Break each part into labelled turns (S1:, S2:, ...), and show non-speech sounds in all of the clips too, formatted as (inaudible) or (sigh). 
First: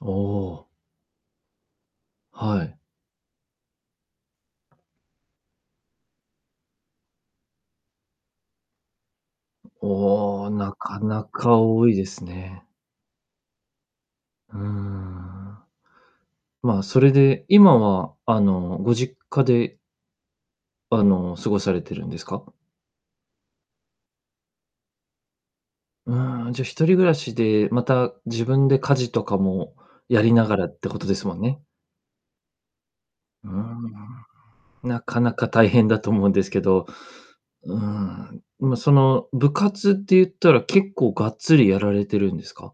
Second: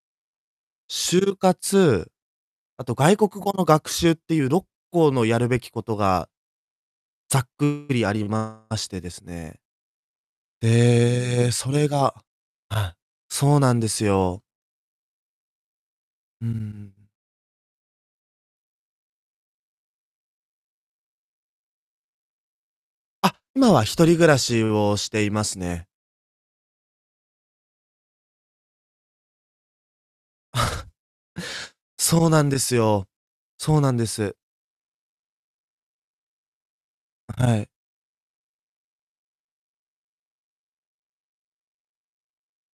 S1: おお。
S2: 就活、
S1: はい。
S2: あと外国語の学習っていう6個のやるべきことがざっくりありましてですね。
S1: おお、なかな
S2: ええ、
S1: か
S2: そ
S1: 多
S2: れ
S1: いで
S2: が
S1: すね。
S2: あ、そうなんですよ。
S1: うーん。
S2: う
S1: ま、
S2: ん。
S1: それで、今は、あの、ご実家であの、過ごされてるんですか？
S2: あ、今は一人暮らしをしていますね。
S1: うん、じゃあ、一人暮らしで、また、自分で家事とかもやりながらって
S2: (chuckles)
S1: ことですもんね。
S2: そうなんですよ
S1: うー
S2: そうなんで
S1: ん。
S2: す。
S1: なかなか大変だと思うんですけど。
S2: あ、はい。
S1: うん、まあ、その部活って言ったら、結構がっつりやられてるんですか？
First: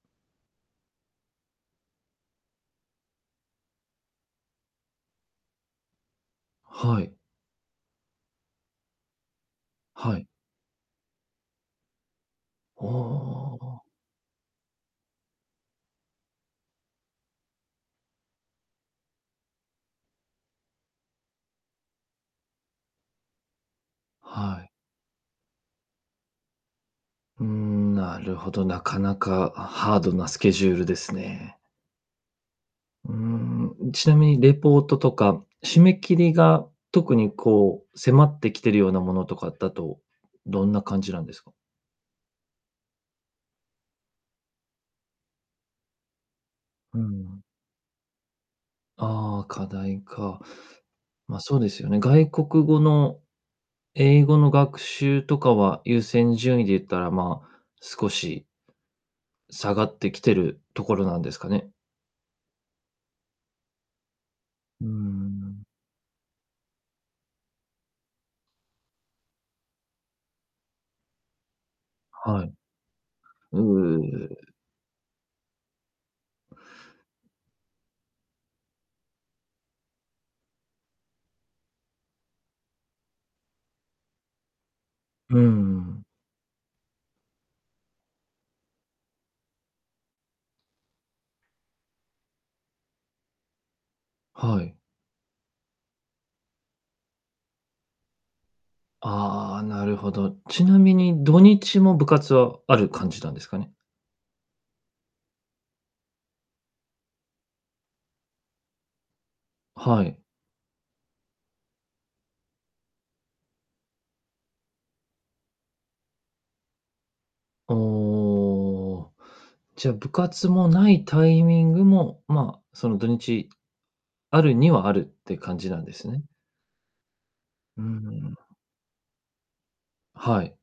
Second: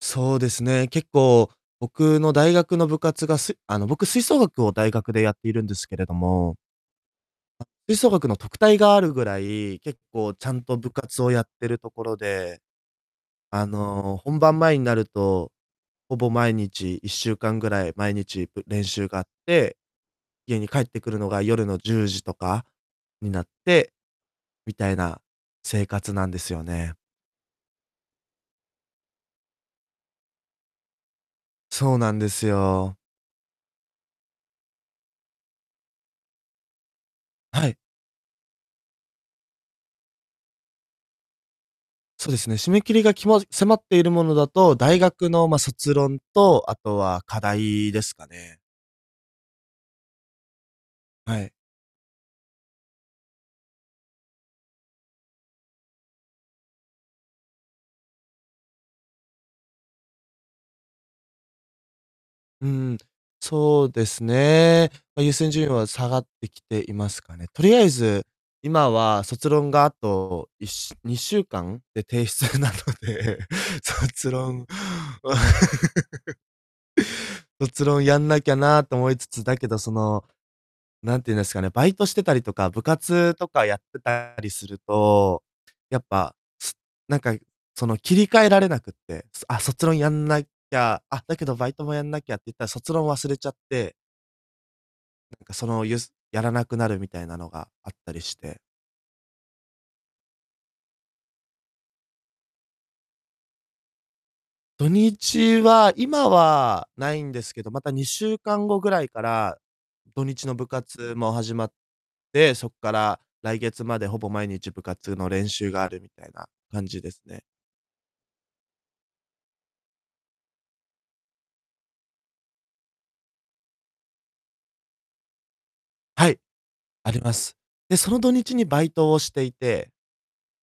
S2: そうですね、結構、僕の大学の部活がすあの、僕吹奏楽を大学でやっているんですけれども
S1: はい。
S2: あ、吹奏楽の特待があるぐらい、結
S1: はい。
S2: 構ちゃんと部活をやってるところで。
S1: おおお
S2: あ
S1: おお。
S2: の、本番前になると、ほぼ毎日1週間ぐらい、毎日ぶ練習があって、家に帰ってくるのが夜の10時とかになって、
S1: はい。
S2: みたいな生活なんですよね。
S1: うん、なるほど、なかなかハードなスケジュールですね。
S2: そうなんですよ。
S1: うん、うちなみにレポートとか、締め切りが特に
S2: はい。
S1: こう、迫ってきてるようなものとかだと、どんな感じなんですか？
S2: そうですね、締め切りがきま迫っているものだと、大学のまあ、卒論と、あと
S1: う
S2: は課
S1: ん。
S2: 題ですかね。
S1: ああ、課題か。まあ、
S2: はい。
S1: そうですよね、外国語の英語の学習とかは優先順位で言ったら、まあ、少し下がってきてるところなんですかね？
S2: うん、そうです
S1: うー
S2: ね。まあ、優先
S1: ん。
S2: 順位は下がってきていますかね。とりあえず、今は卒論があと1週2週間で提
S1: はい。
S2: 出なので、
S1: う
S2: 卒
S1: ええ。
S2: 論 (laughs) 卒論やんなきゃなと思いつつ、だけど、その、なんていうんですかね、バイトしてたりとか、部活とかやってたりする
S1: う
S2: と、
S1: んう
S2: やっ
S1: ん。
S2: ぱ、すなんか、その、切り替えられなくて、すあ、卒論やんなきゃ、あっ、だけどバイトもやんなきゃって言ったら、卒論を忘れちゃって
S1: はい。
S2: なんかそのゆすやらなくなるみたいなのがあったりして。
S1: ああ、なるほど。ちなみに土日も部活はある感じなんですかね？
S2: 土日は今は無いんですけど、また2週間後ぐらいから、
S1: はい。
S2: 土日の部活も始まって、そっから来月まで、ほぼ毎日部活の練習があるみたいな感じですね。
S1: おお、じゃ、部活もないタイミングも、ま、その土日、あるにはあるって感じなんですね。
S2: はい、あります。
S1: うー
S2: で、その土
S1: ん。
S2: 日にバイトをしていて。
S1: はい。